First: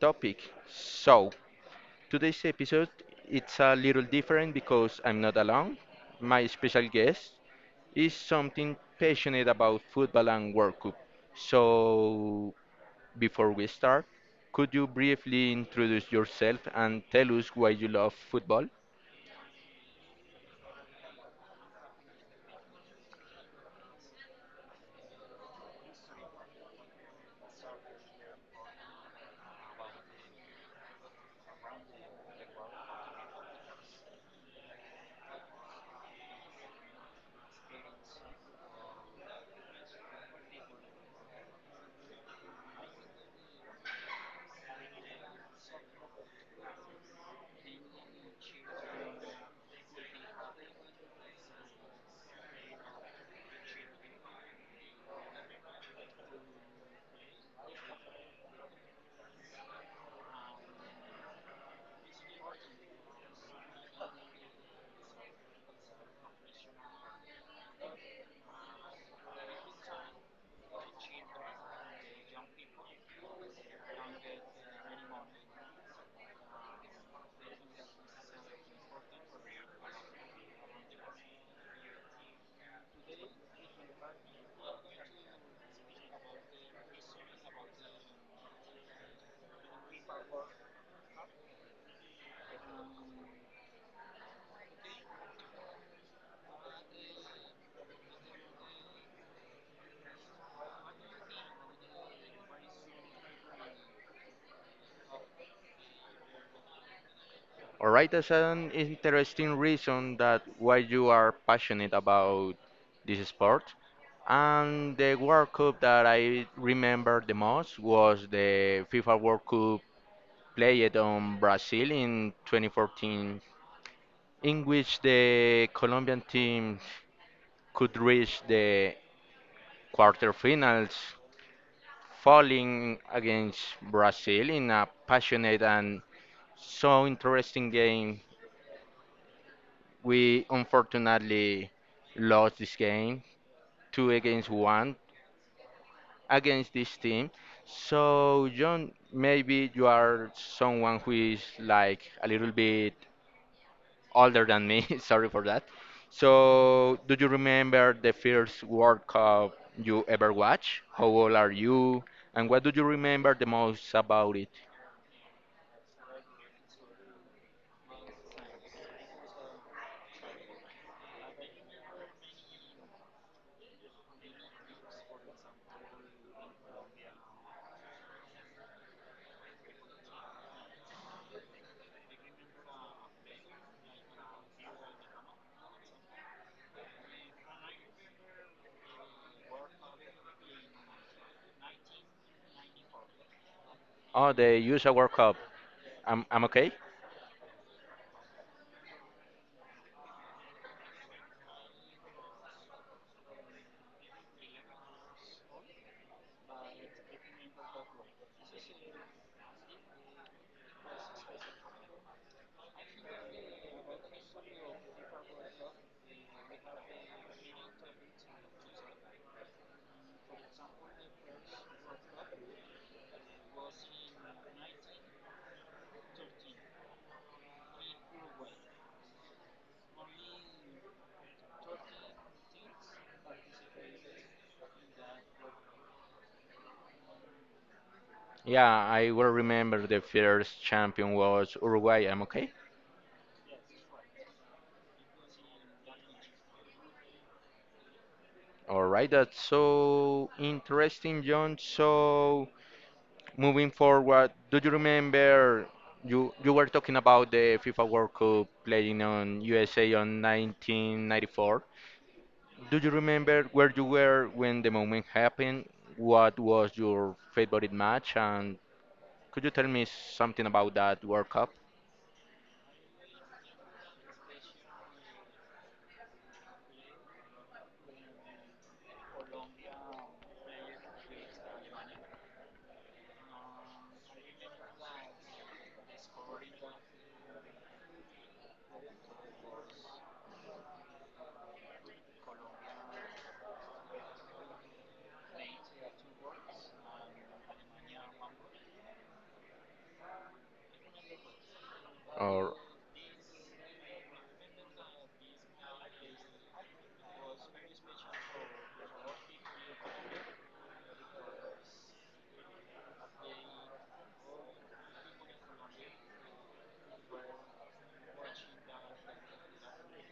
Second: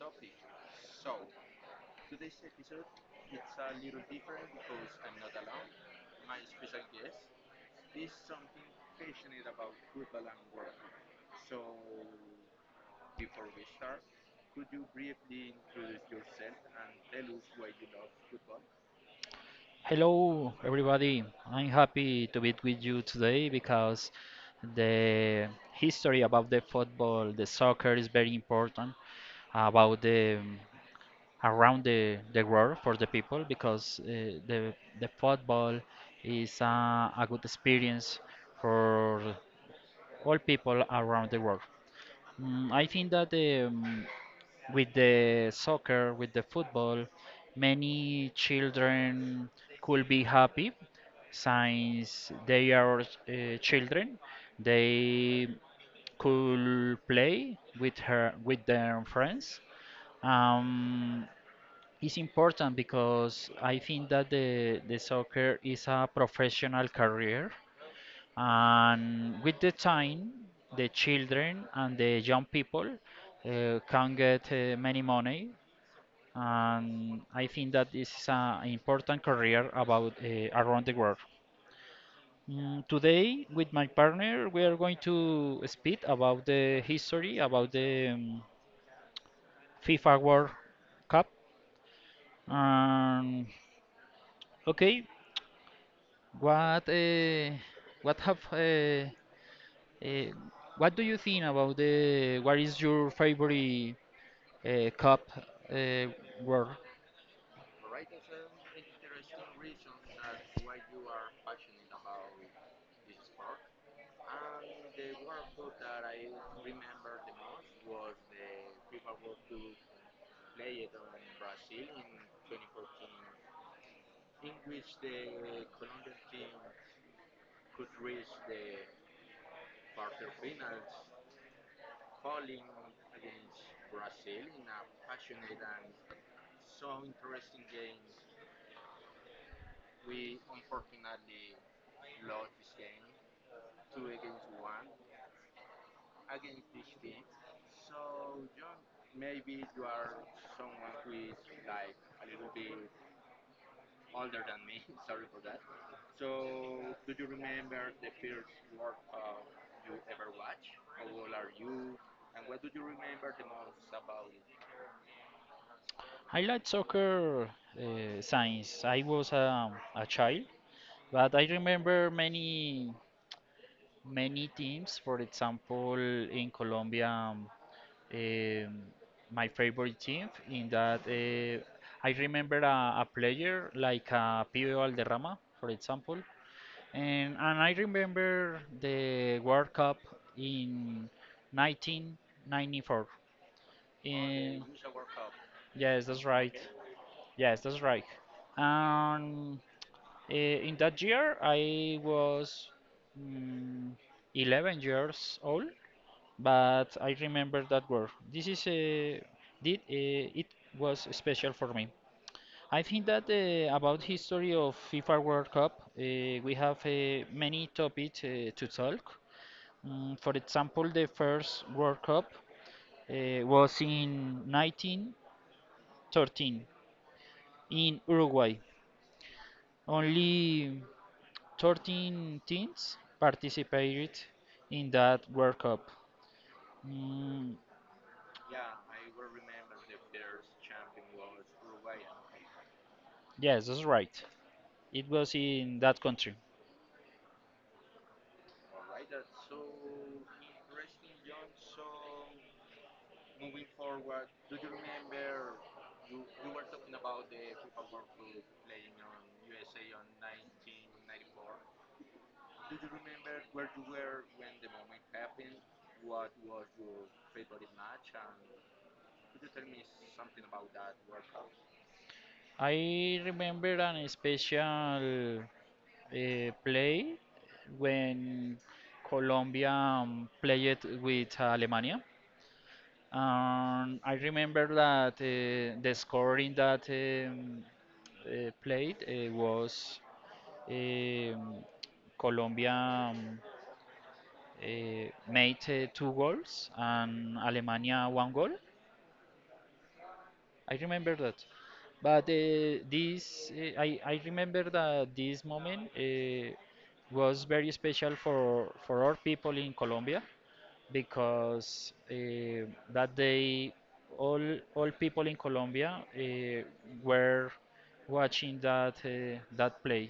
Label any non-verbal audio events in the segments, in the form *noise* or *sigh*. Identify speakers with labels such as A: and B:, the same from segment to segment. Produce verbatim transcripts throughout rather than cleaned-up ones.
A: topic. So today's episode, it's a little different because I'm not alone. My special guest is something passionate about football and World Cup. So before we start, could you briefly introduce yourself and tell us why you love football?
B: Hello, everybody. I'm happy to be with you today because the history about the football, the soccer is very important about the around the, the world for the people because uh, the the football is uh, a good experience for all people around the world. Mm, I think that um, with the soccer, with the football, many children could be happy since they are uh, children. They could play with her with their friends. Um, it's important because I think that the, the soccer is a professional career, and with the time, the children and the young people uh, can get uh, many money, and I think that this is an important career about uh, around the world. Mm, today, with my partner, we are going to speak about the history about the um, FIFA World Cup. Um, okay, what uh, what have uh, uh, what do you think about the what is your favorite uh, cup uh, world?
A: All right, that's an interesting reason that why you are passionate about this sport. And the World Cup that I remember the most was the FIFA World Cup played on Brazil in twenty fourteen, in which the Colombian team could reach the quarterfinals falling against Brazil in a passionate and so interesting game. We unfortunately lost this game, two against one against this team. So, John, maybe you are someone who is like a little bit older than me. *laughs* Sorry for that. So, do you remember the first World Cup you ever watched? How old are you? And what do you remember the most about it?
B: I like soccer uh, since I was um, a child. But I remember many many teams. For example, in Colombia, um, um, my favorite team. In that, uh, I remember a, a player like uh, Pibe Valderrama, for example, and and I remember the World Cup in nineteen ninety-four.
A: Oh, the
B: In
A: U S A World Cup.
B: yes,
A: I'm,
B: that's
A: I'm
B: right.
A: okay.
B: Yes, that's right. Um, Uh, in that year, I was mm, eleven years old, but I remember that word. This is a, did, uh, it was special for me. I think that uh, about history of FIFA World Cup, uh, we have uh, many topics uh, to talk. Mm, for example, the first World Cup uh, was in nineteen thirteen in Uruguay. Only thirteen teams participated in that World Cup. Mm,
A: Yeah, I will remember the first champion was Uruguay. I'm okay.
B: yes, that's right. It was in that country.
A: All right, that's so interesting, John. So moving forward, do you remember you you were talking about the FIFA World Cup playing on U S A on nineteen ninety-four? Do you remember where you were when the moment happened? What was your favorite match? And could you tell me something about that World Cup?
B: I remember an special uh, play when Colombia um, played with Alemania. And I remember that uh, the score in that um, uh, played uh, was um, Colombia um, uh, made uh, two goals and Alemania one goal. I remember that. But
A: Or
B: uh, this, uh, I, I remember that this moment uh, was very special for, for our people in Colombia because uh, that day all all people in Colombia uh, were watching that uh, that play.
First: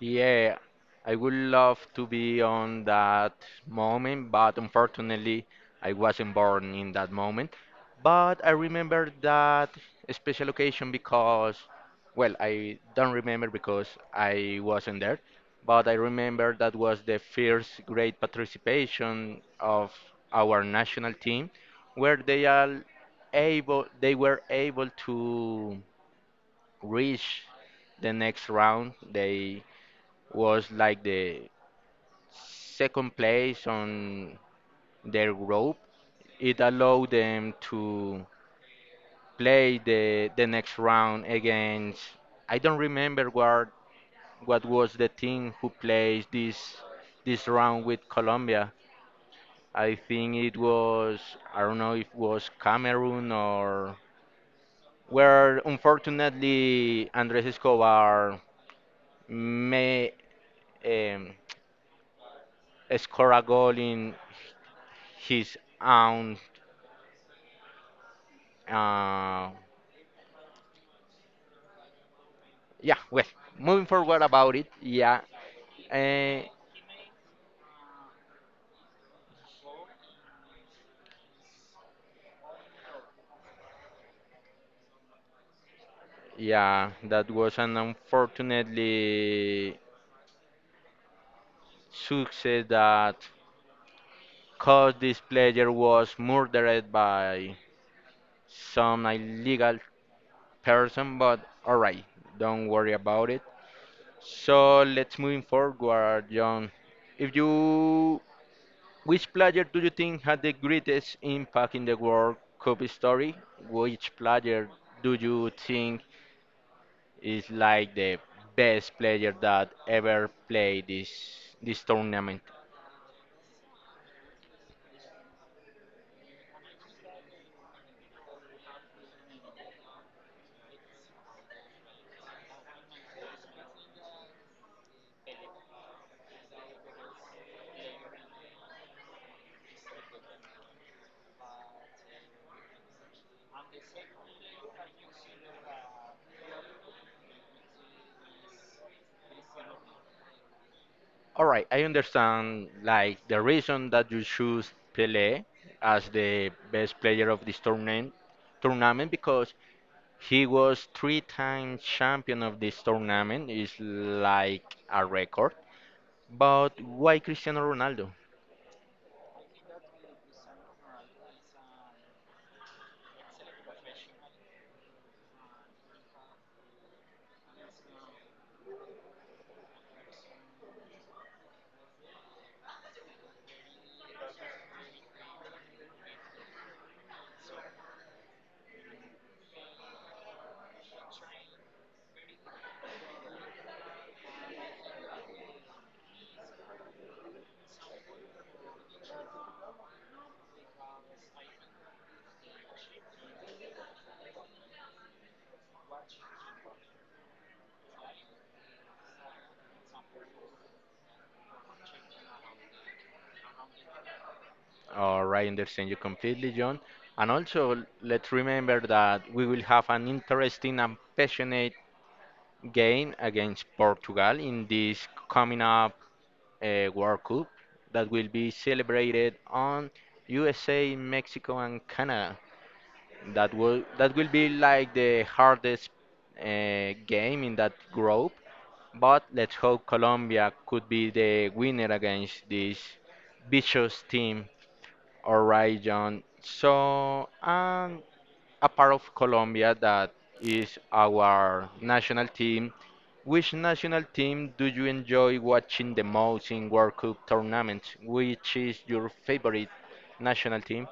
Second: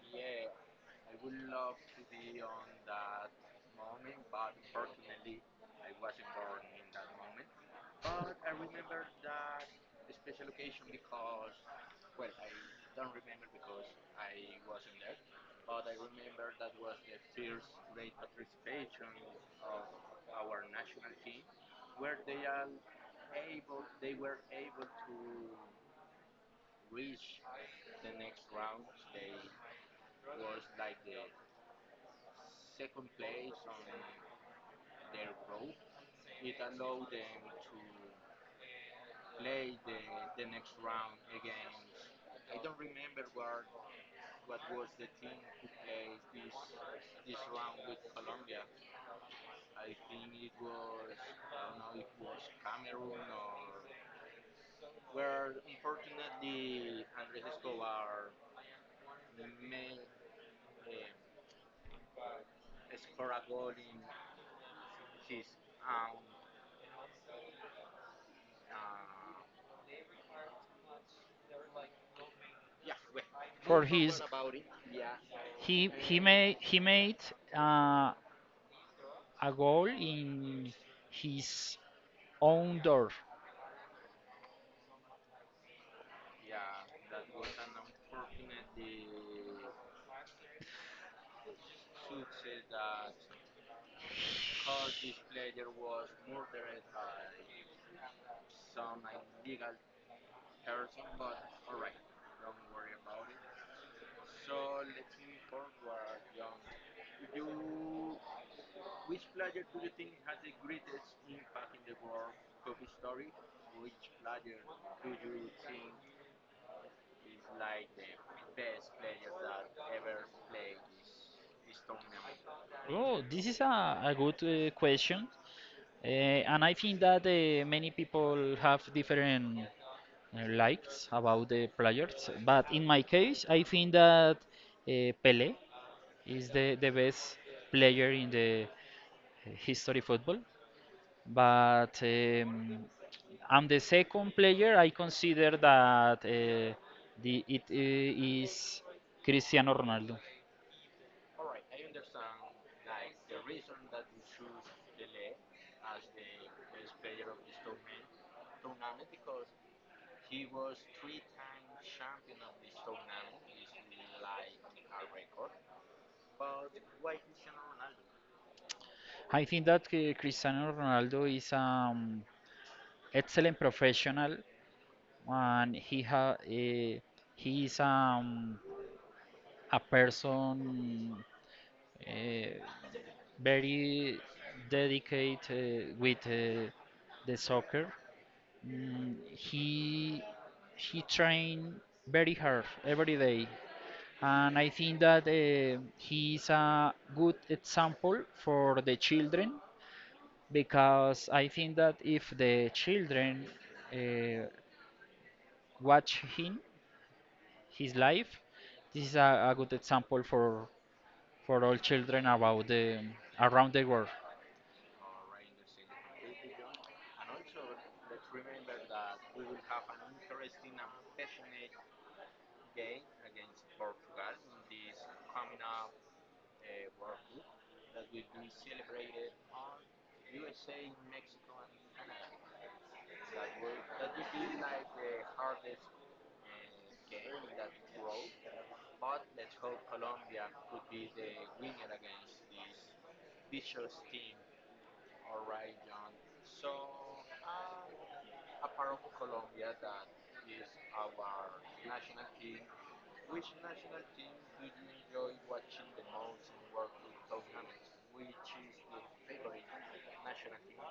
A: Yeah, I would love to be on that moment, but unfortunately, I wasn't born in that moment. But I remember that special occasion because, well, I don't remember because I wasn't there, but I remember that was the first great participation of our national team, where they are able, they were able to reach the next round. They was like the second place on their group. It allowed them to play the the next round against I don't remember what what was the team who plays this this round with Colombia. I think it was I don't know if it was Cameroon or where unfortunately Andres Escobar may um, score a goal in his own. Uh, yeah, well,
B: For
A: moving
B: his
A: forward about it, yeah,
B: he he
A: eh,
B: made he made uh, a goal in his own door.
A: yeah, that was an unfortunately success that caused this player was murdered by some illegal person, but alright, don't worry about it. So let's moving forward, John. If you, which player do you think had the greatest impact in the World Cup story? Which player do you think is like the best player that ever played this this tournament.
B: Oh, this is a, a good uh, question. Uh, and I think that uh, many people have different uh, likes about the players. But in my case, I think that uh, Pele is the, the best player in the uh, history football. But um, I'm the second player. I consider that uh, the it uh, is Cristiano Ronaldo.
A: All right, I understand like the reason that you choose Pelé as the best player of this tournament tournament because he was three time champion of this tournament is like a record. But why Cristiano Ronaldo?
B: I think that uh, Cristiano Ronaldo is um excellent professional, and he ha uh, he is um a person uh, very dedicated uh, with uh, the soccer. Mm, he he trained very hard every day, and I think that uh, he is a good example for the children, because I think that if the children uh, watch him, his life, this is a, a good example for for all children about the around the world.
A: All right, I understand you completely, John. And also, let's remember that we will have an interesting and passionate game against Portugal in this coming up uh, World Cup that will be celebrated on U S A, Mexico, and Canada. That will that will be like the hardest uh, game in that group. But let's hope Colombia could be the winner against this vicious team. All right, John. So, um, a part of Colombia that is our national team. Which national team do you enjoy watching the most in World Cup tournaments? Which is your favorite national team?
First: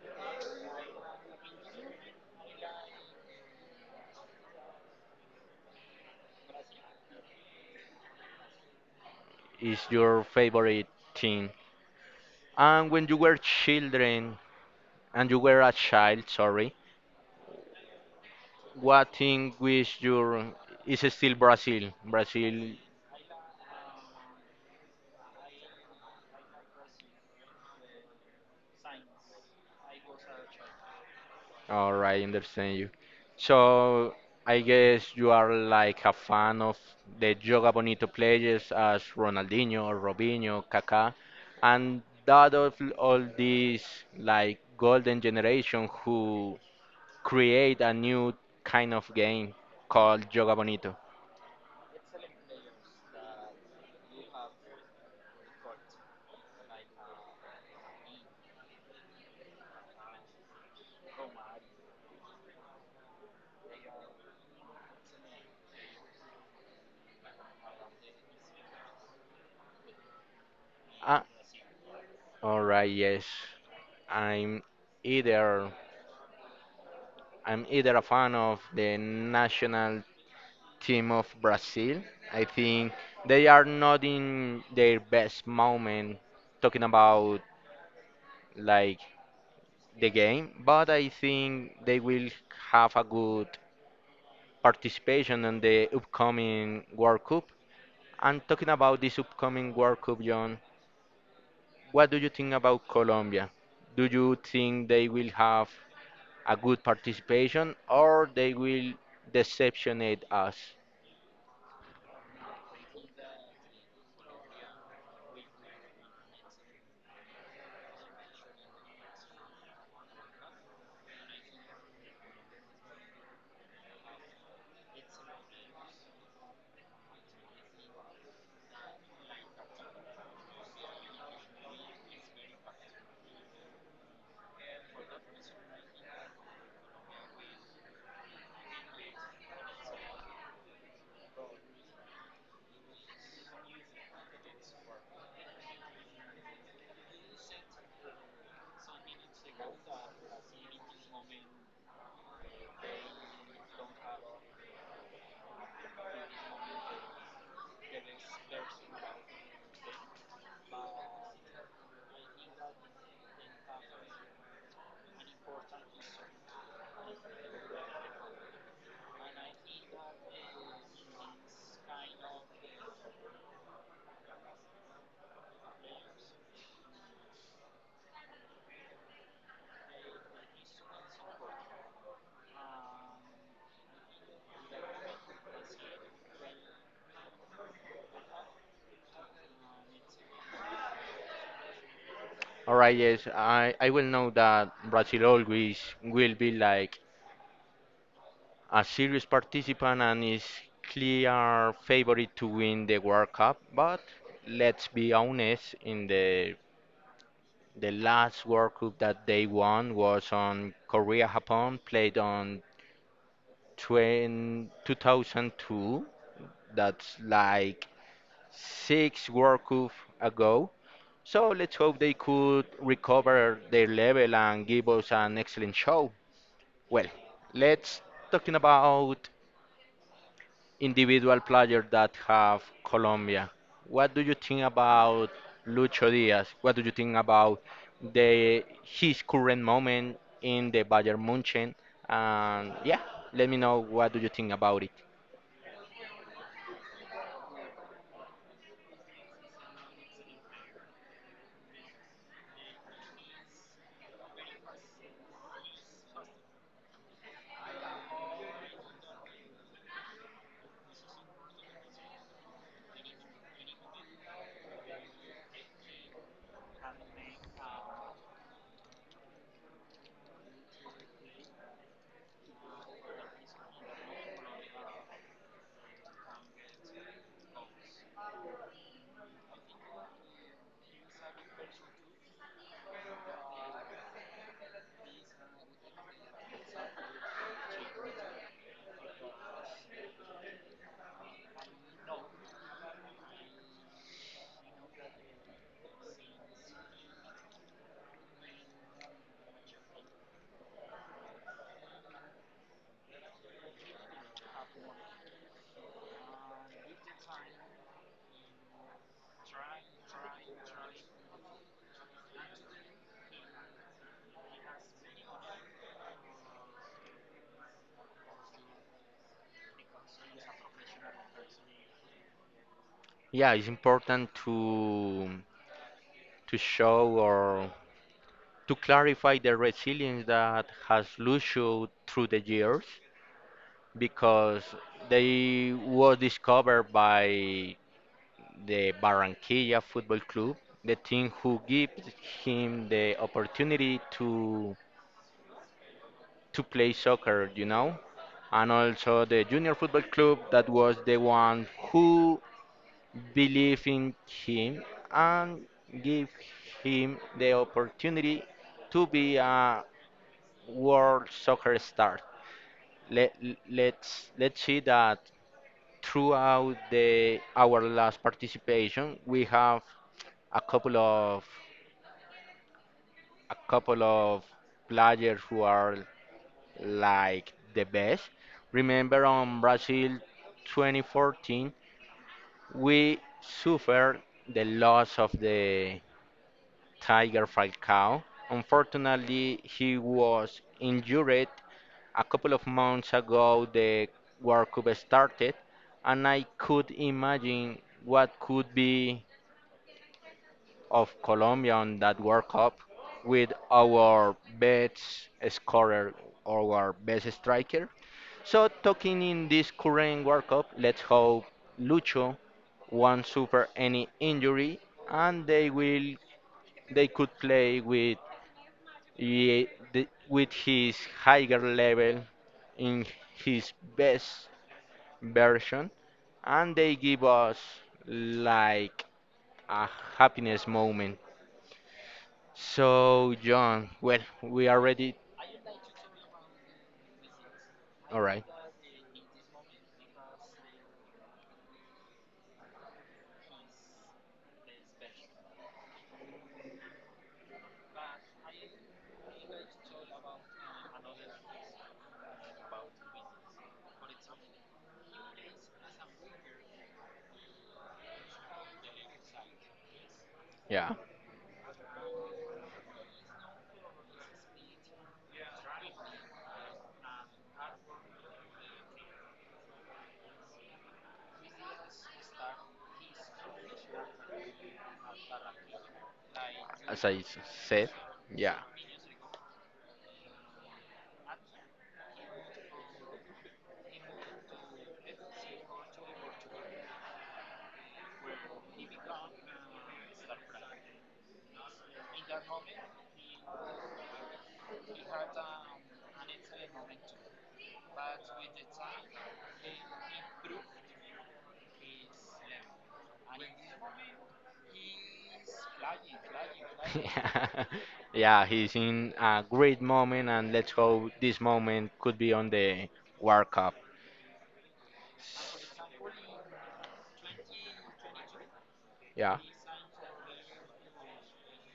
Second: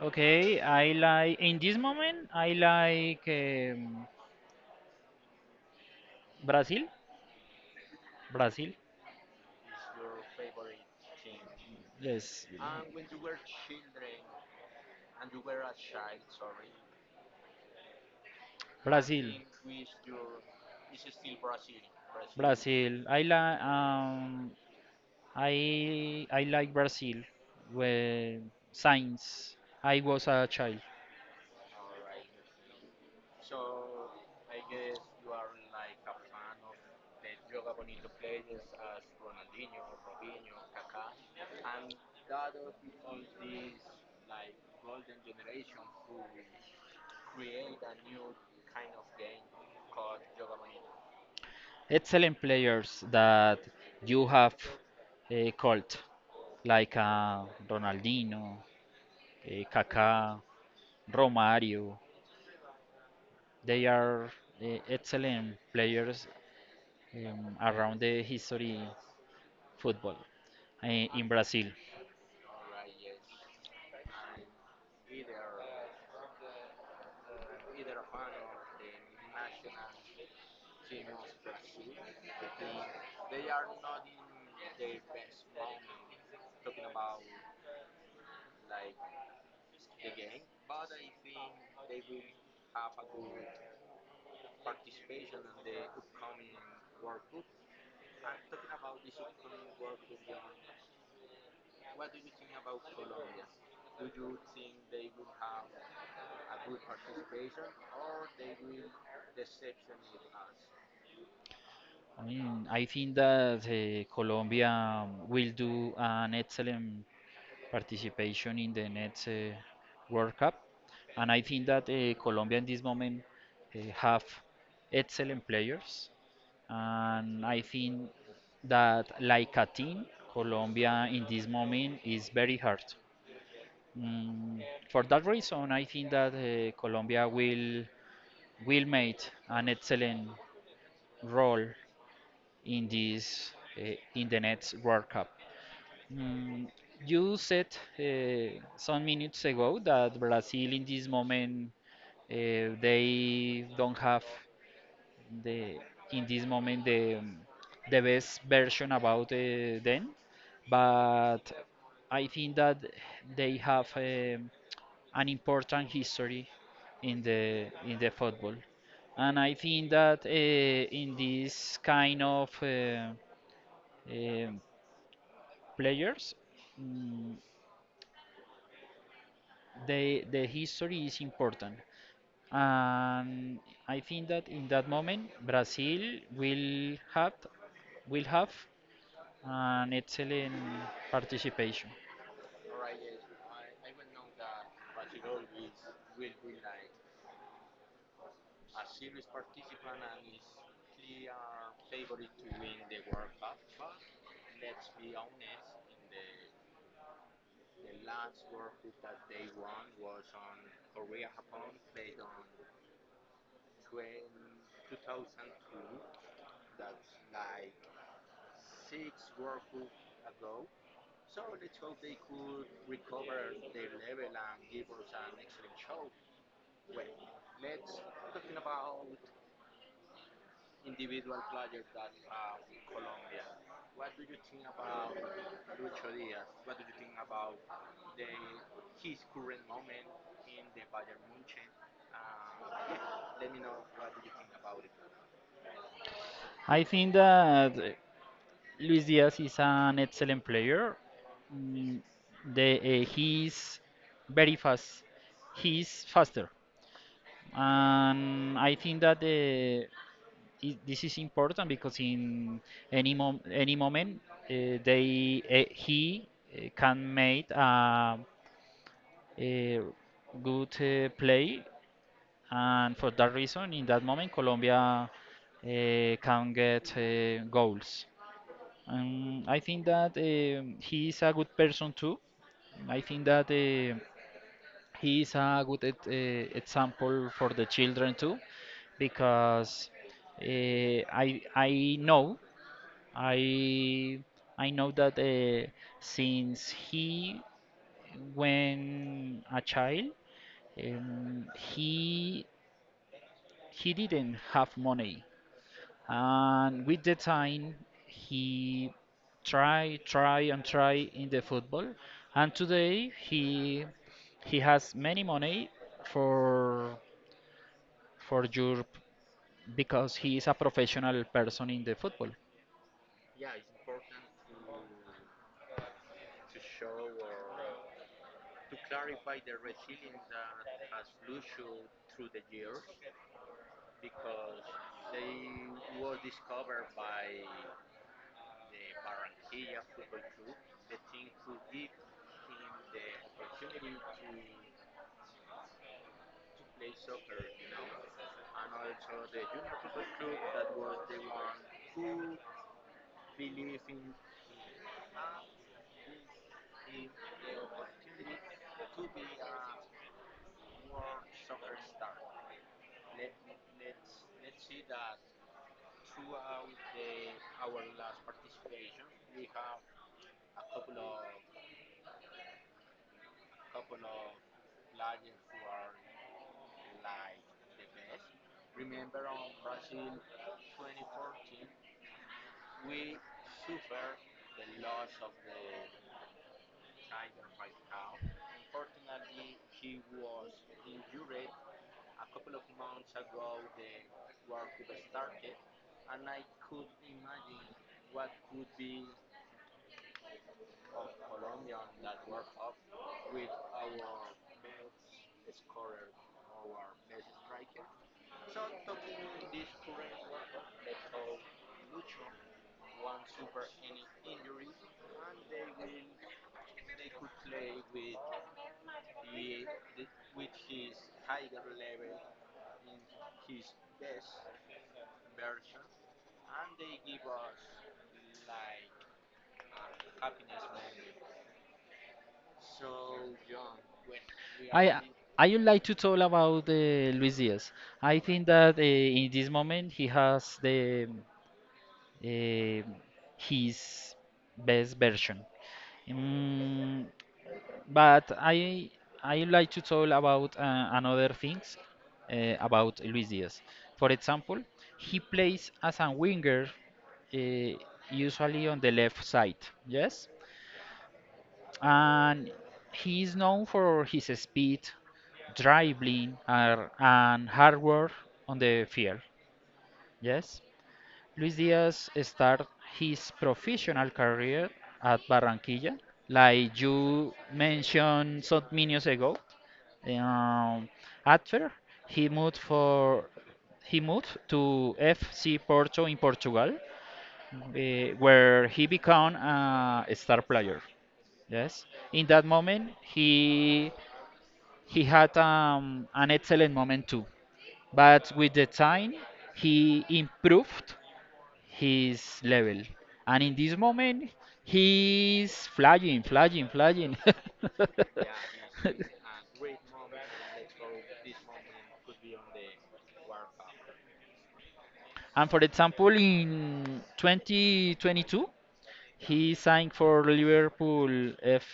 B: Okay, I like in this moment I like um, Brazil. Brazil,
A: Is your favorite team?
B: yes,
A: And when you were children, and you were a child, sorry, what
B: Brazil.
A: team was your? Is still Brazil? Brazil.
B: Brazil. I like um I I like Brazil when since I was a child.
A: All right, understand you. So I guess you are like a fan of the Joga Bonito players as Ronaldinho, Robinho, Kaká, and that of all these like golden generation who create a new kind of game called Joga Bonito.
B: Excellent players that you have uh, called, like uh, Ronaldinho, uh, Kaká, Romario. They are uh, excellent players um, around the history football in,
A: Ah,
B: in Brazil.
A: all right, yes. I'm either I'm either a fan of the national team of Brazil. I think they are not in their best moment talking about like the game, but I think they will have a good participation in the upcoming World Cup. And talking about this upcoming World Cup, John, what do you think about Colombia? Do you think they will have a good participation or they will deceptionate us?
B: I mean, I think that uh, Colombia will do an excellent participation in the next uh, World Cup, and I think that uh, Colombia in this moment uh, have excellent players, and I think that like a team, Colombia in this moment is very hard. Mm, for that reason, I think that uh, Colombia will will make an excellent role in this uh, in the next World Cup. Mm, you said uh, some minutes ago that Brazil in this moment uh, they don't have the in this moment the um, the best version about uh, them, but I think that they have um, an important history in the in the football, and I think that uh, in this kind of uh, um, players, mm, they, the history is important. And I think that in that moment, Brazil will have will have an excellent participation.
A: All right, yes, I, I will know that Brazil always will be like a serious participant and is clear favorite to win the World Cup. But let's be honest, in the the last World Cup that they won was on Korea Japan, played on twenty two thousand two. That's like six World Cup ago. So let's hope they could recover their level and give us an excellent show. Well, let's talking about individual players that have Colombia. What do you think about Lucho Diaz? What do you think about the his current moment in the Bayern Munchen? And yeah, let me know what do you think about it.
B: I think that uh, Luis Diaz is an excellent player. Mm, The, uh, he's very fast. He's faster, and I think that the i- this is important because in any mom any moment uh, they uh, he uh, can make a, a good uh, play, and for that reason, in that moment, Colombia uh, can get uh, goals. And I think that um he is a good person too. I think that uh, he is a good e- uh, example for the children too, because uh, I I know I I know that uh, since he when a child, um, he he didn't have money, and with the time he try try and try in the football, and today he he has many money for for Europe because he is a professional person in the football.
A: Yeah, it's important to to show or to clarify the resilience that has Lucio through the years because they was discovered by the Barranquilla Football Club, the team who gives him the opportunity to to play soccer, you know, and also the Junior Football Club that was the one who believed in him and gave him the opportunity to be a world soccer star. Let, let's let's see that throughout the our last participation we have a couple of a couple of players who are like the best. Remember on Brazil twenty fourteen, we suffered the loss of the Tiger Falcao. Unfortunately, he was injured a couple of months ago. The World Cup started, and I could imagine what could be of Colombia on that World Cup with our best scorer, our best striker. So talking in this current World Cup, let's hope Lucho won't suffer any injury and they will they could play with ye- the- with his higher level in his best version and they give us like a happiness moment. So, John, well, we are
B: I
A: ready.
B: I would like to talk about uh, Luis Diaz. I
A: All right.
B: think that uh, in this moment he has the uh, his best version. Mm, but I I would like to talk about uh, another things uh, about Luis Diaz. For example, he plays as a winger, uh, usually on the left side. Yes,
A: Yeah.
B: and he is known for his speed, dribbling, ar- and hard work on the field. Yes, Luis Diaz started his professional career at Barranquilla, like
A: As I
B: you
A: s- said,
B: mentioned
A: yeah.
B: some minutes ago. Um, after he moved for he moved to F C Porto in Portugal, eh, where he became a star player. Yes. In that moment, he he had um, an excellent moment too. But with the time, he improved his level. And in this moment, he's flying, flying, flying.
A: *laughs* Yeah, he's
B: *laughs*
A: in a great moment, and let's hope this moment could be on the World Cup.
B: And for example, in twenty twenty-two,
A: Yeah.
B: he signed for Liverpool F.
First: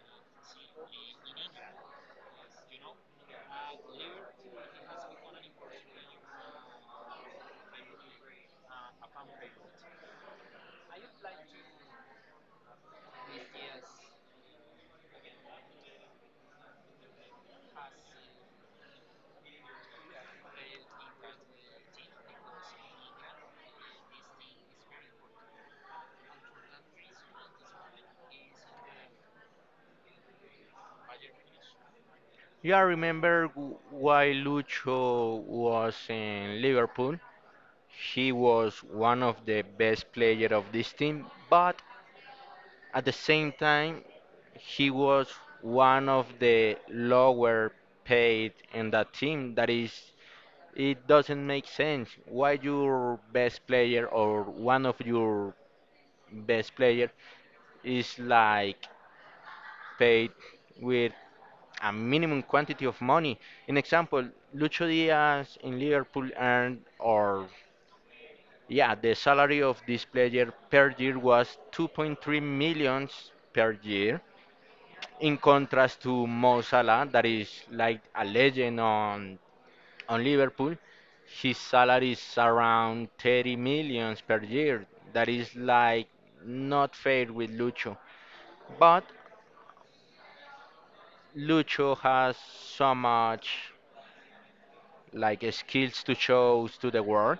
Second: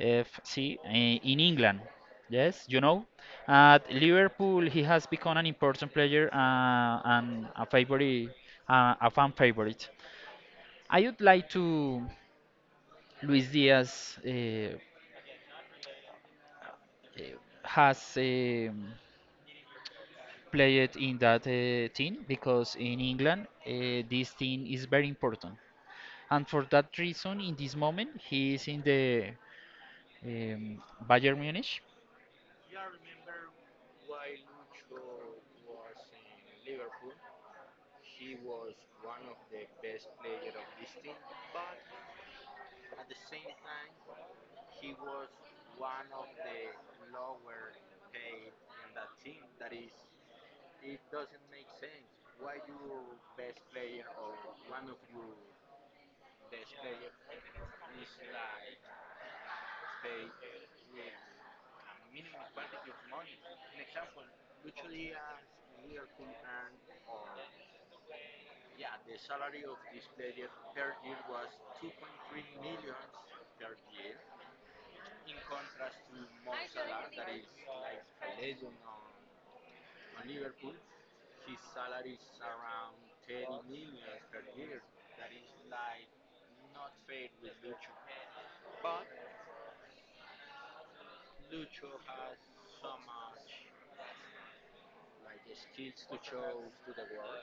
B: FC, eh, in England. Yes, you know, at Liverpool he has become an important player uh, and a favorite, uh, a fan favorite. I would like to Luis Diaz uh, uh, has um, played in that uh, team because in England uh, this team is very important, and for that reason, in this moment he is in the um, Bayern Munich.
A: Yeah, remember w- why Lucho was in Liverpool? He was one of the best players of this team, but at the same time, he was one of the lower paid in that team. That is, it doesn't make sense. Why your best player or one of your best player is like paid with a minimum quantity of money. In example, Lucho Diaz in Liverpool earned or yeah, the salary of this player per year was two point three millions per year in contrast to Mo Salah, that is like a legend on on Liverpool, his salary is around thirty millions per year. That is like not fair with Lucho. But Lucho has so much like uh, skills to show to the world.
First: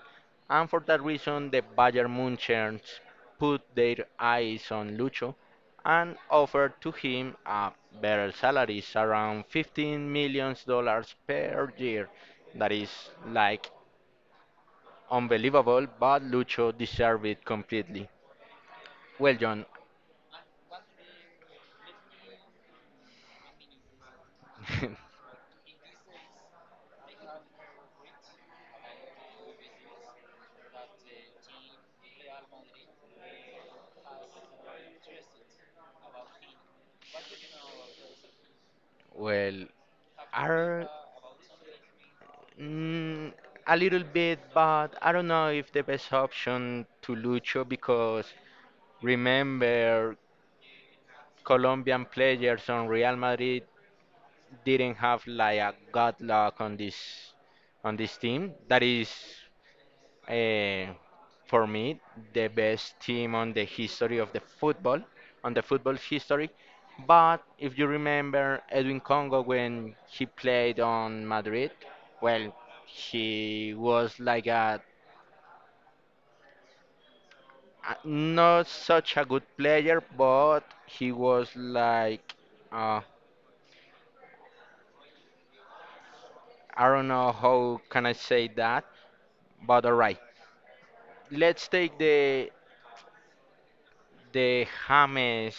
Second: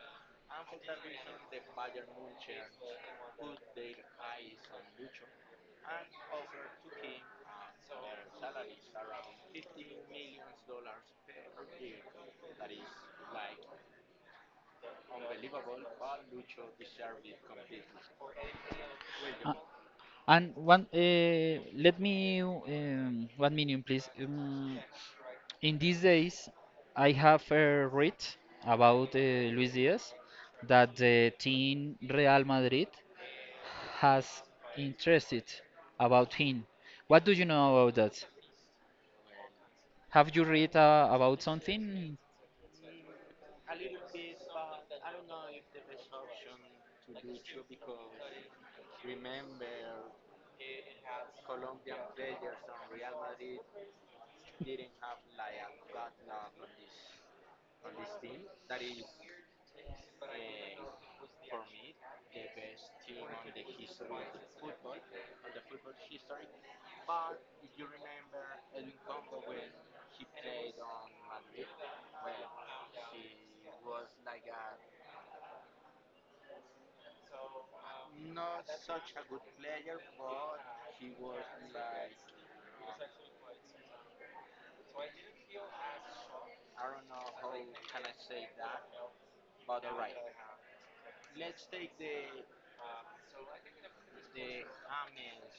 A: And for that reason, the Bayern Munchens put their eyes on Lucho and offered to him a better salary, around fifteen million dollars per year. That is like unbelievable, but Lucho deserved it completely. Well, John,
B: And one, uh, let me um, one minute, please. Um,
A: *laughs*
B: in these days, I have uh, read about uh, Luis Diaz that the team Real Madrid has interested about him. What do you know about that?
A: well,
B: Have you read
A: are
B: uh, about something?
A: mm, a little bit, but I don't know if the best option to Lucho because remember Colombian players on Real Madrid didn't have like a good luck on this on this team. That is, uh, for me, the best team on the history of the football, on the football history. But if you remember Edwin Congo when he played on Madrid, well, he was like a a- not such a good player, but he was like uh, I don't know how can I say that, but all right. Let's take the the James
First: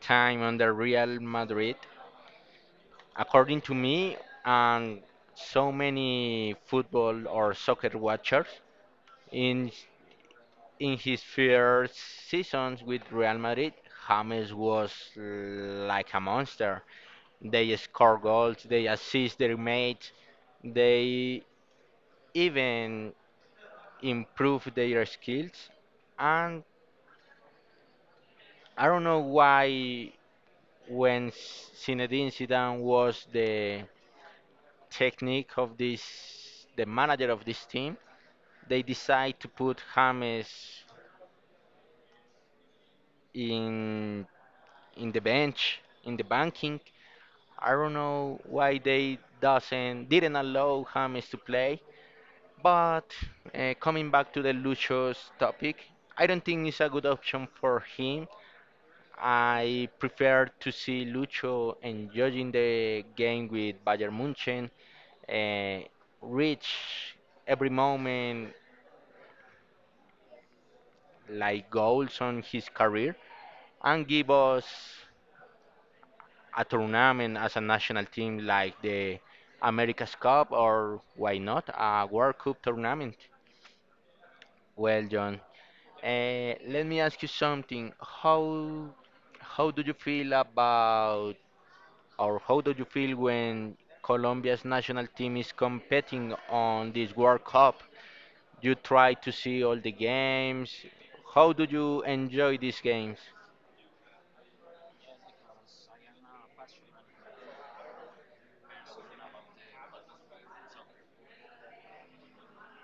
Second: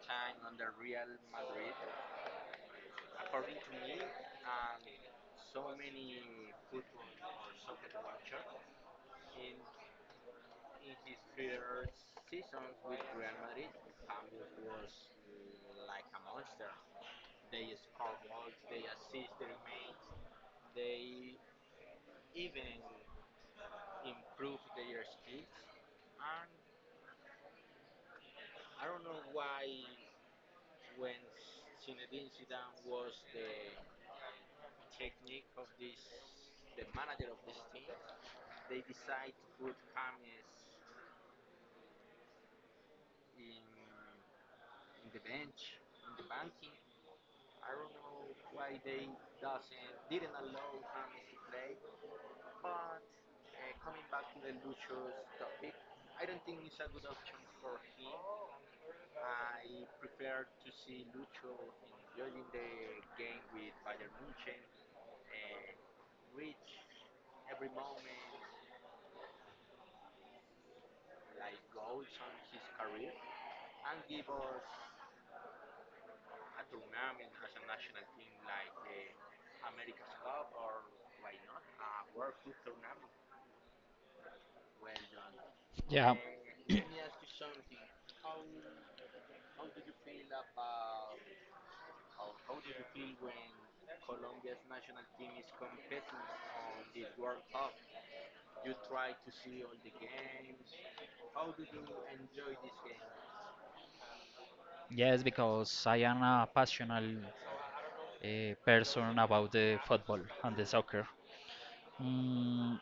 A: time on the Real Madrid. According to me and so many football or soccer watchers, in in his first seasons with Real Madrid, James was like a monster. They score goals, they assist their mates, they even improve their skills and I don't know why when Zinedine Zidane was the technique of this, the manager of this team, they decide to put James in in the bench, in the banking. I don't know why they doesn't didn't allow James to play. But uh, coming back to the Lucho's topic, I don't think it's a good option for him. I prefer to see Lucho enjoying the game with Bayern Munchen, uh, reach every moment like goals on his career, and give us a tournament as a national team like the America's Cup or why not a World Cup tournament. Well, John,
B: Yeah.
A: uh, let
B: *clears throat*
A: me ask you something. How how do you feel about or how do you feel when Colombia's national team is competing on this World Cup? You try to see all the games. How do you enjoy these games?
B: Yes, because I am a passionate uh, person about the football and the soccer. Mm,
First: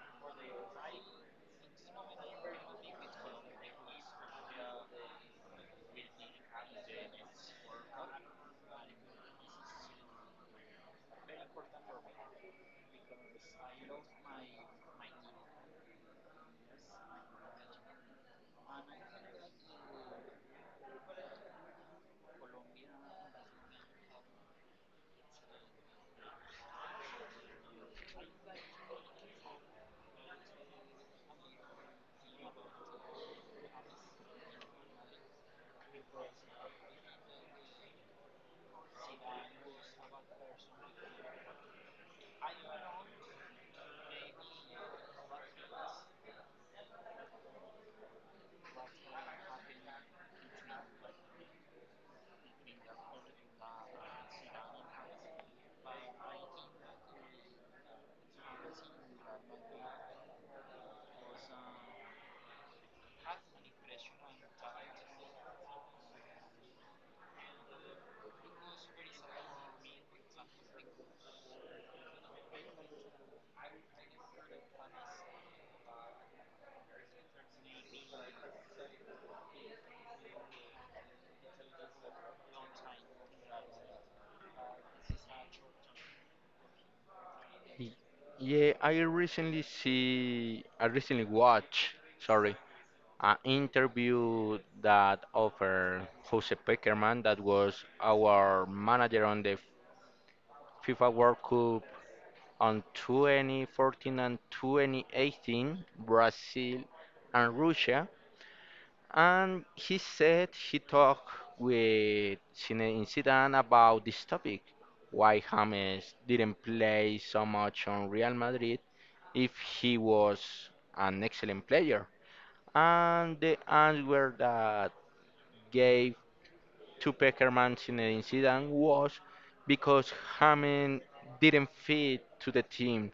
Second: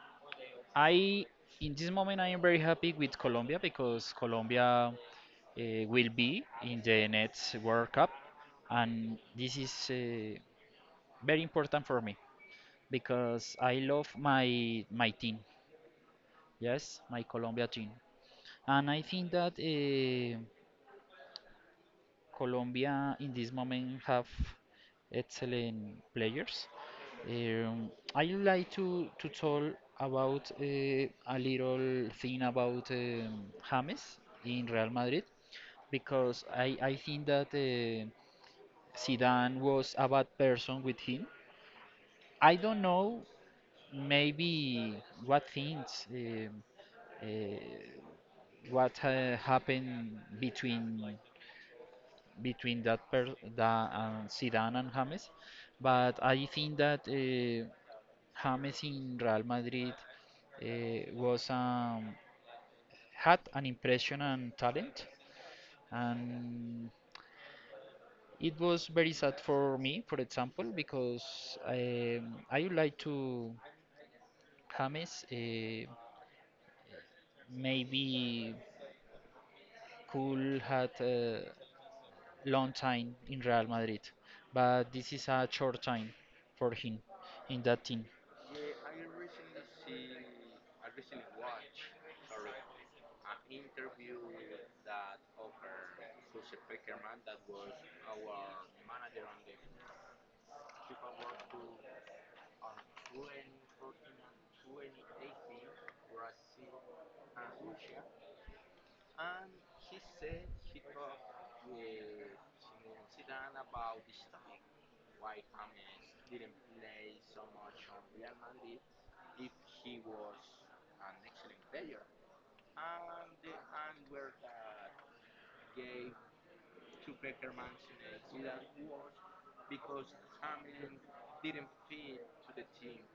B: I In this moment I am very happy with Colombia because Colombia uh, will be in the next World Cup, and this is uh, very important for me because I love my my team. Yes, my Colombia team, and I think that. Uh, Colombia in this moment have excellent players. Um, I like to to talk about uh, a little thing about um, James in Real Madrid because I, I think that uh, Zidane was a bad person with him. I don't know maybe what things um, uh, what uh, happened between between that per that and Zidane and James, but I think that uh, James in Real Madrid uh, was um, had an impression and talent, and it was very sad for me, for example, because I I would like to James uh, maybe could had a long time in Real Madrid, but this is a short time for him in that
A: Y-
B: team.
A: Yeah, I recently see, I recently watched, sorry, an interview that offered Jose Pekerman, that was our manager on the FIFA World Cup on twenty fourteen and twenty eighteen, Brazil and Russia. And he said he talked with Zinedine Zidane about this topic, why James didn't play so much on Real Madrid if he was an excellent player. And the answer that gave to Peckerman Zinedine Zidane was because James didn't fit to the team.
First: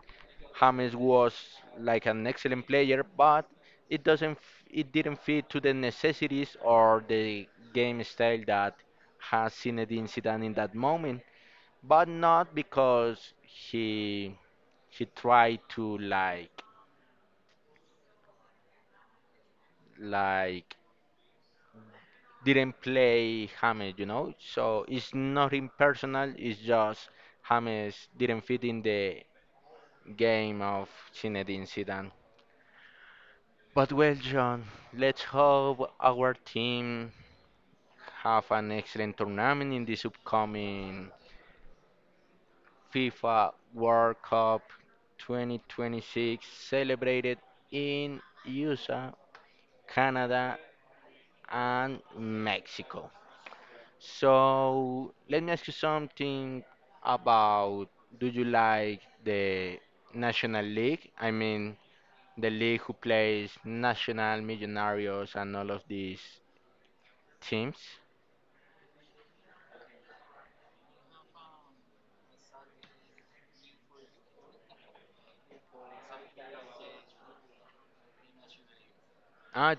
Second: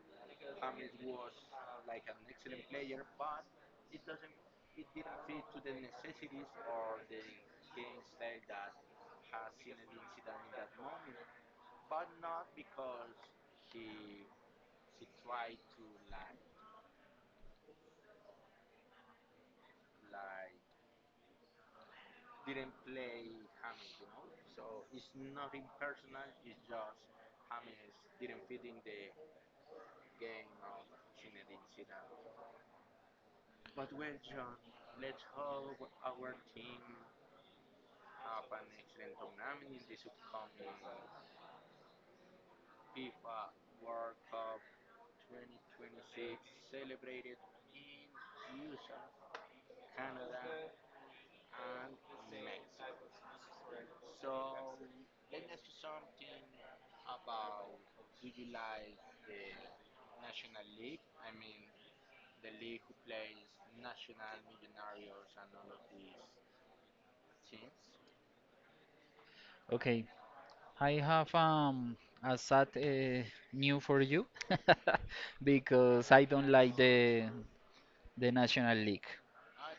A: James was like an excellent player, but it doesn't f- it didn't fit to the necessities or the game style that has Zinedine Zidane in that moment. But not because he he tried to like like didn't play James, you know. So it's not impersonal. It's just James didn't fit in the game of Zinedine Zidane. But well, John, let's hope our team have an excellent tournament in this upcoming FIFA World Cup twenty twenty-six celebrated in U S A, Canada, and Mexico. So let me ask you something about, do you like the National League? I mean, the league who plays National Millonarios and all of these teams.
B: Okay, I have um a sad uh, news for you *laughs* because I don't like the the National League.
A: Uh,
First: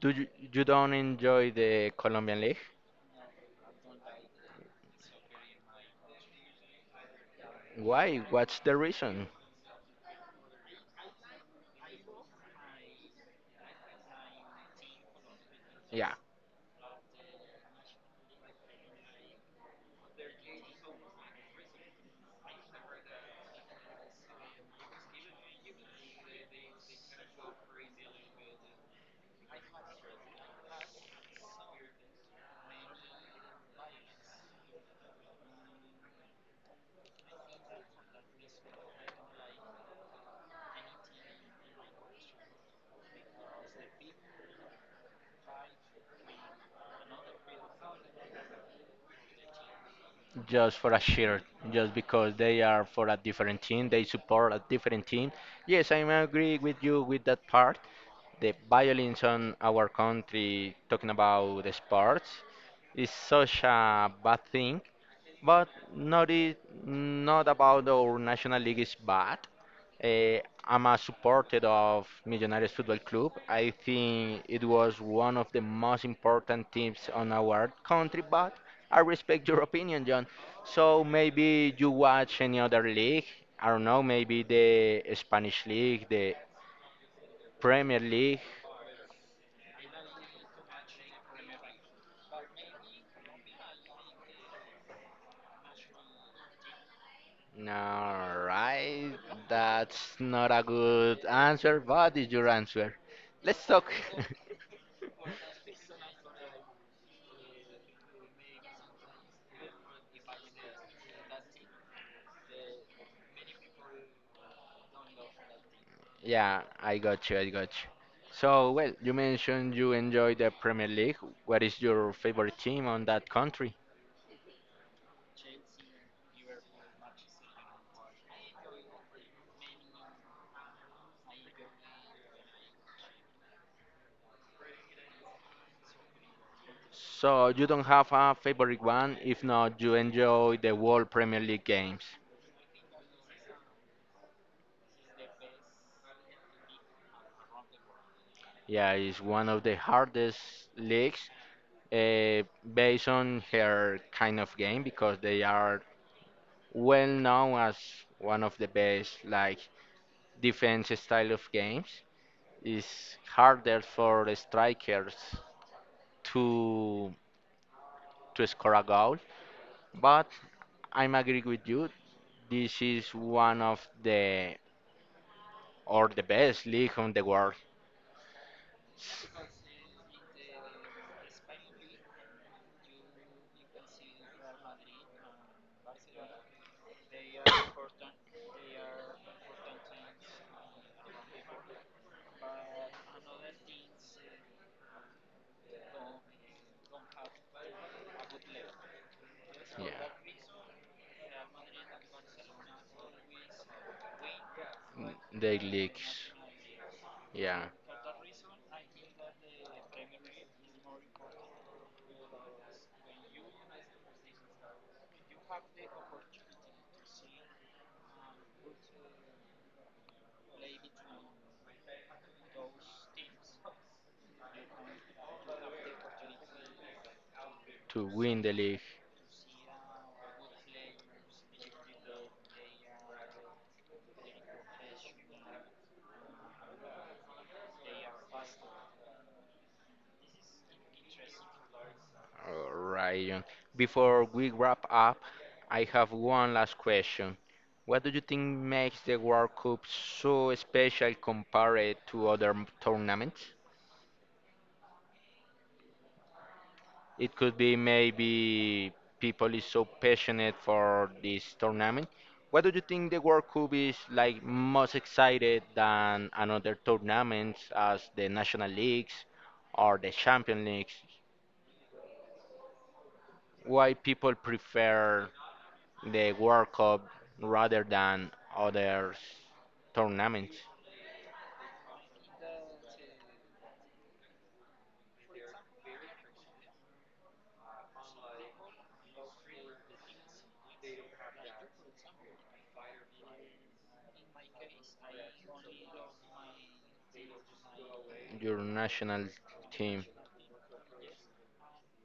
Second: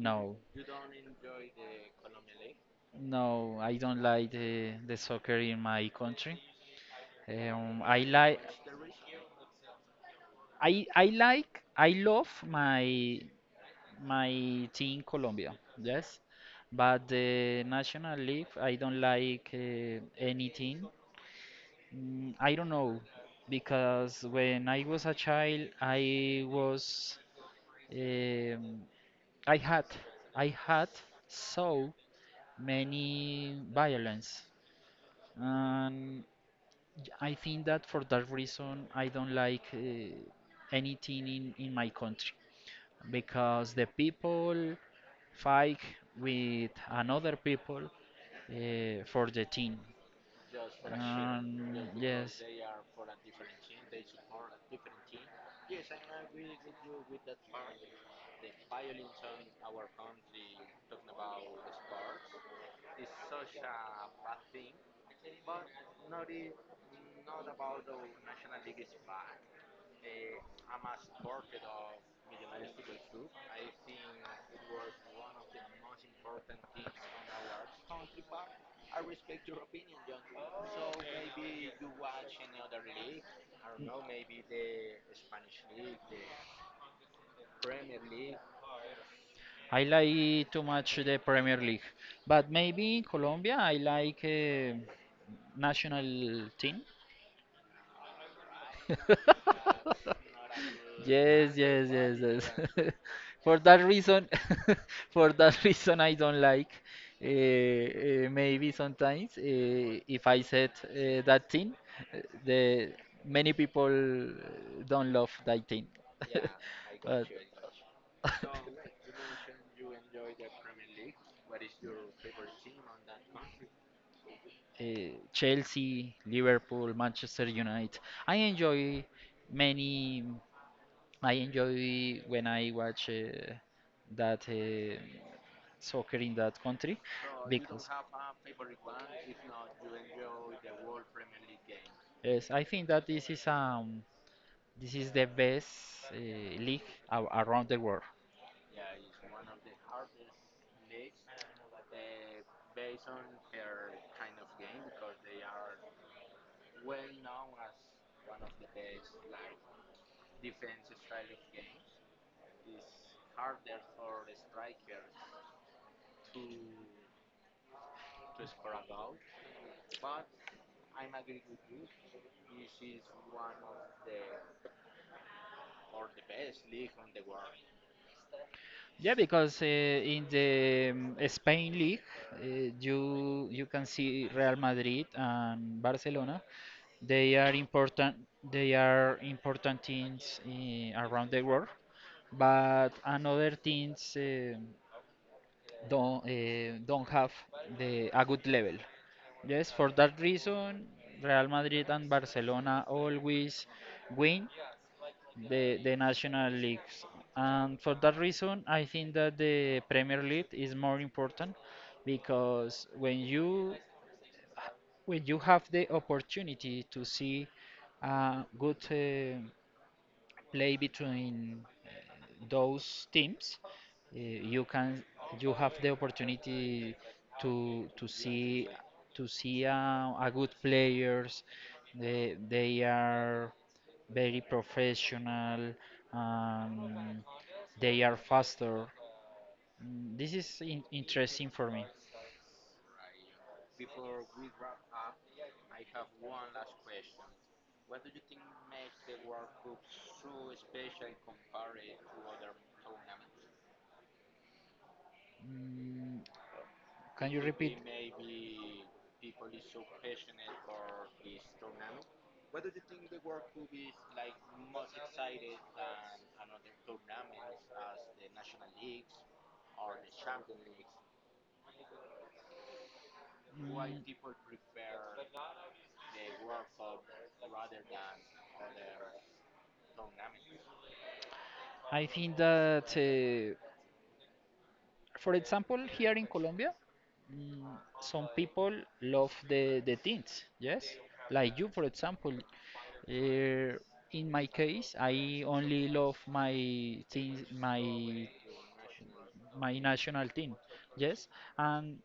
A: do you, you don't enjoy the Colombian League?
B: No, I don't like the the soccer in my country. Um, I
A: Why?
B: like
A: What's the reason?
B: I I like I love my my team Colombia.
A: Yeah,
B: Yes, but the National League I don't like uh, anything. Mm, I don't know because when I was a child, I was um, I had I had so many violence, and I think that for that reason I don't like uh, anything in in my country because the people fight with another people uh, for the team.
A: just for a shirt,
B: Um,
A: just because
B: yes.
A: they are for a different team, they support a different team. Yes, I agree with you with that part. The violence on our country, talking about the sports, is such a bad thing. But not it, not about our national league is bad. Uh, I'm a supporter of Millonarios Football Club. I think it was one of the most important teams on our country, but I respect your opinion, John. So maybe you watch any other league. I don't know, maybe the Spanish league, the Premier League.
B: I like too much the Premier League, but maybe in Colombia I like uh, national team.
A: All right, that's not
B: *laughs*
A: a good
B: Yes,
A: answer,
B: yes, yes,
A: but it's
B: yes.
A: your
B: *laughs*
A: answer.
B: For
A: Let's
B: that
A: talk. *laughs*
B: reason, *laughs* for that reason, I don't like. Uh, uh, maybe sometimes uh, if I said uh, that thing, uh, the many people don't love that thing. *laughs*
A: Yeah, I
B: But,
A: got you. I got you. So, well, you mentioned you enjoy the Premier League. What is your favorite team on that country?
B: uh, Chelsea, Liverpool, Manchester United. I enjoy many. I enjoy when I watch uh, that uh, soccer in that country
A: So, you don't
B: because
A: have a favorite one. If not, you enjoy the whole Premier League games.
B: yes, I think that this is um this is the best uh, league a around the world.
A: Yeah, it's one of the hardest leagues uh, based on her kind of game because they are well known as one of the best like defense style of games. It's harder for the strikers to to score a goal. But I'm agree with you. This is one of the or the best league on the world.
B: Yeah, because uh, in the um, Spain league, uh, you you can see Real Madrid and Barcelona. They are important. They are important things, eh, around the world, but another things eh, don't eh, don't have the a good level. Yes, for
A: Yeah,
B: that reason, Real Madrid and Barcelona always win
A: the
B: the the
A: leagues.
B: national leagues,
A: Yeah,
B: and for that reason, I think that the Premier League is more important because when you when you have the opportunity to see a good uh, play between uh, those teams, uh, you can you have the opportunity to
A: to
B: to
A: win the
B: see
A: league.
B: to see uh, a good players. They they are very professional and they are faster. Mm, This is in interesting for me.
A: Alright, John. Before we wrap up, I have one last question. What do you think makes the World Cup so special compared to other m- tournaments?
B: Mm, can
A: It
B: you
A: could be
B: repeat?
A: maybe people is so passionate for this tournament. What do you think the World Cup is like most excited than another tournaments as the National Leagues or the Champion Leagues?
B: Mm,
A: Why people prefer the World Cup rather than other tournaments?
B: I think that. Uh, for example, here in Colombia, mm, some people love the the things, yes, like you, for example. Uh, in my case, I only love my things, my
A: Your national
B: my
A: team,
B: national team. Yes, and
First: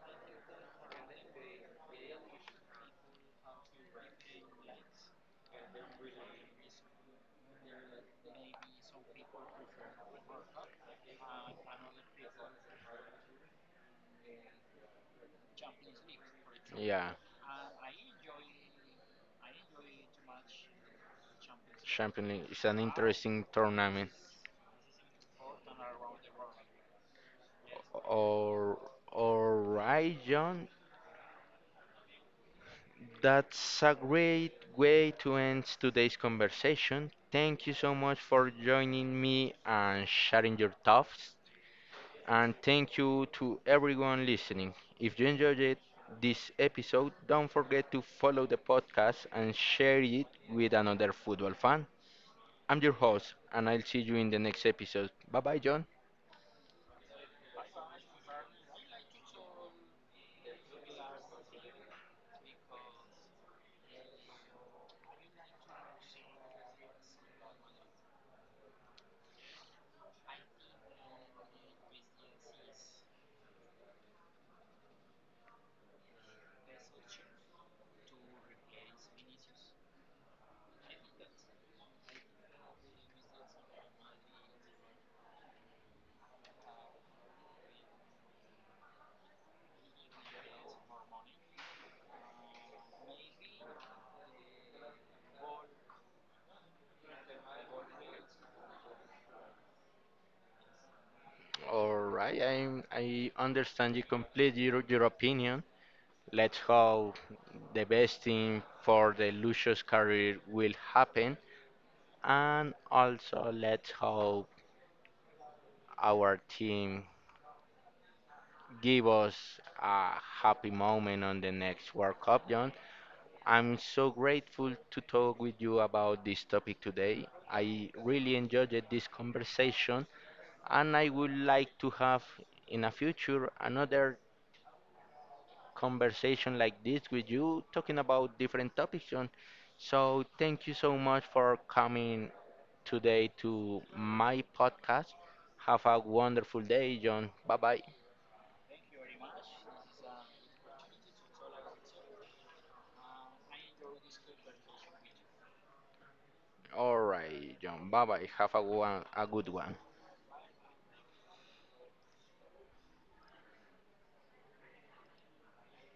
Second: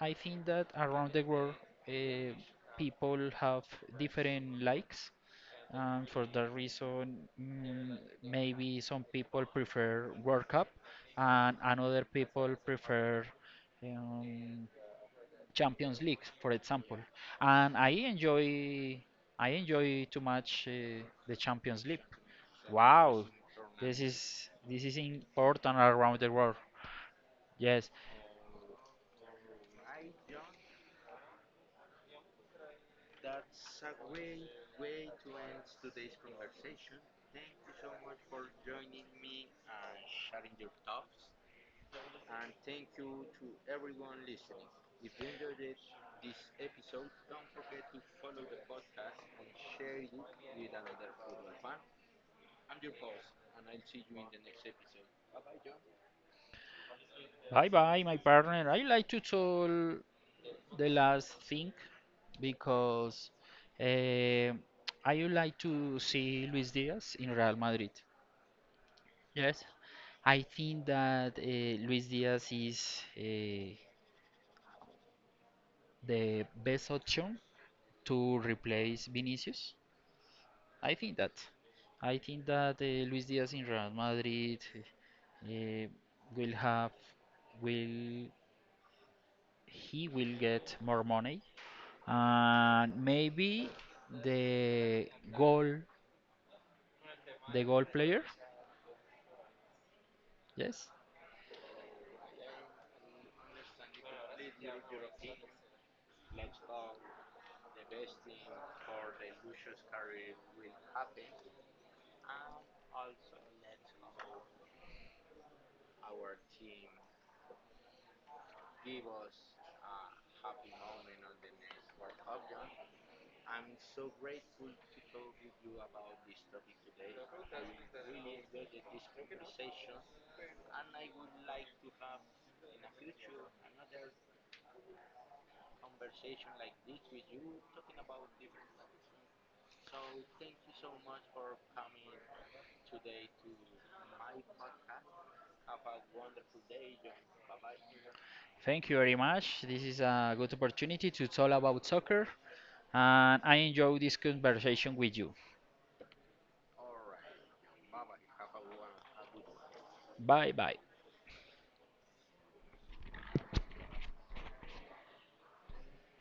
B: I think that around the world, uh, people have different likes, and for that reason, mm, maybe some people prefer World Cup, and another people prefer um, Champions League, for example.
A: yeah,
B: And I enjoy, I enjoy too much uh, the Champions League.
A: Champion League is an
B: Wow,
A: interesting
B: this
A: tournament.
B: is this is important around the world. Yes.
A: Or, all right, John, that's a great way to end today's conversation. Thank you so much for joining me and sharing your thoughts. And thank you to everyone listening. If you enjoyed it, this episode, don't forget to follow the podcast and share it with another football fan. I'm your host, and I'll see you in the next episode. Bye bye, John.
B: Hi, bye, my partner. I like to tell the last thing because eh, I would like to see Luis Diaz in Real Madrid. Yes, I think that eh, Luis Diaz is eh, the best option to replace Vinicius. I think that. I think that eh, Luis Diaz in Real Madrid, eh, will have will he will get more money, and maybe the goal the goal player, yes.
A: All right, I I understand you completely your, your opinion. Let's hope the best thing for the Lucius career will happen, and also let's hope our team give us a happy moment on the next World Cup, John. I'm so grateful to talk with you about this topic today. I really enjoyed it, this conversation, and I would like to have in a future another conversation like this with you, talking about different topics. On. So, thank you so much for coming today to my podcast. Have a wonderful day, John. Bye bye.
B: Thank you very much, this is a good opportunity to talk about soccer and I enjoy this conversation with you.
A: All right, John. Bye bye. Have a, one, a good one.
B: Bye bye.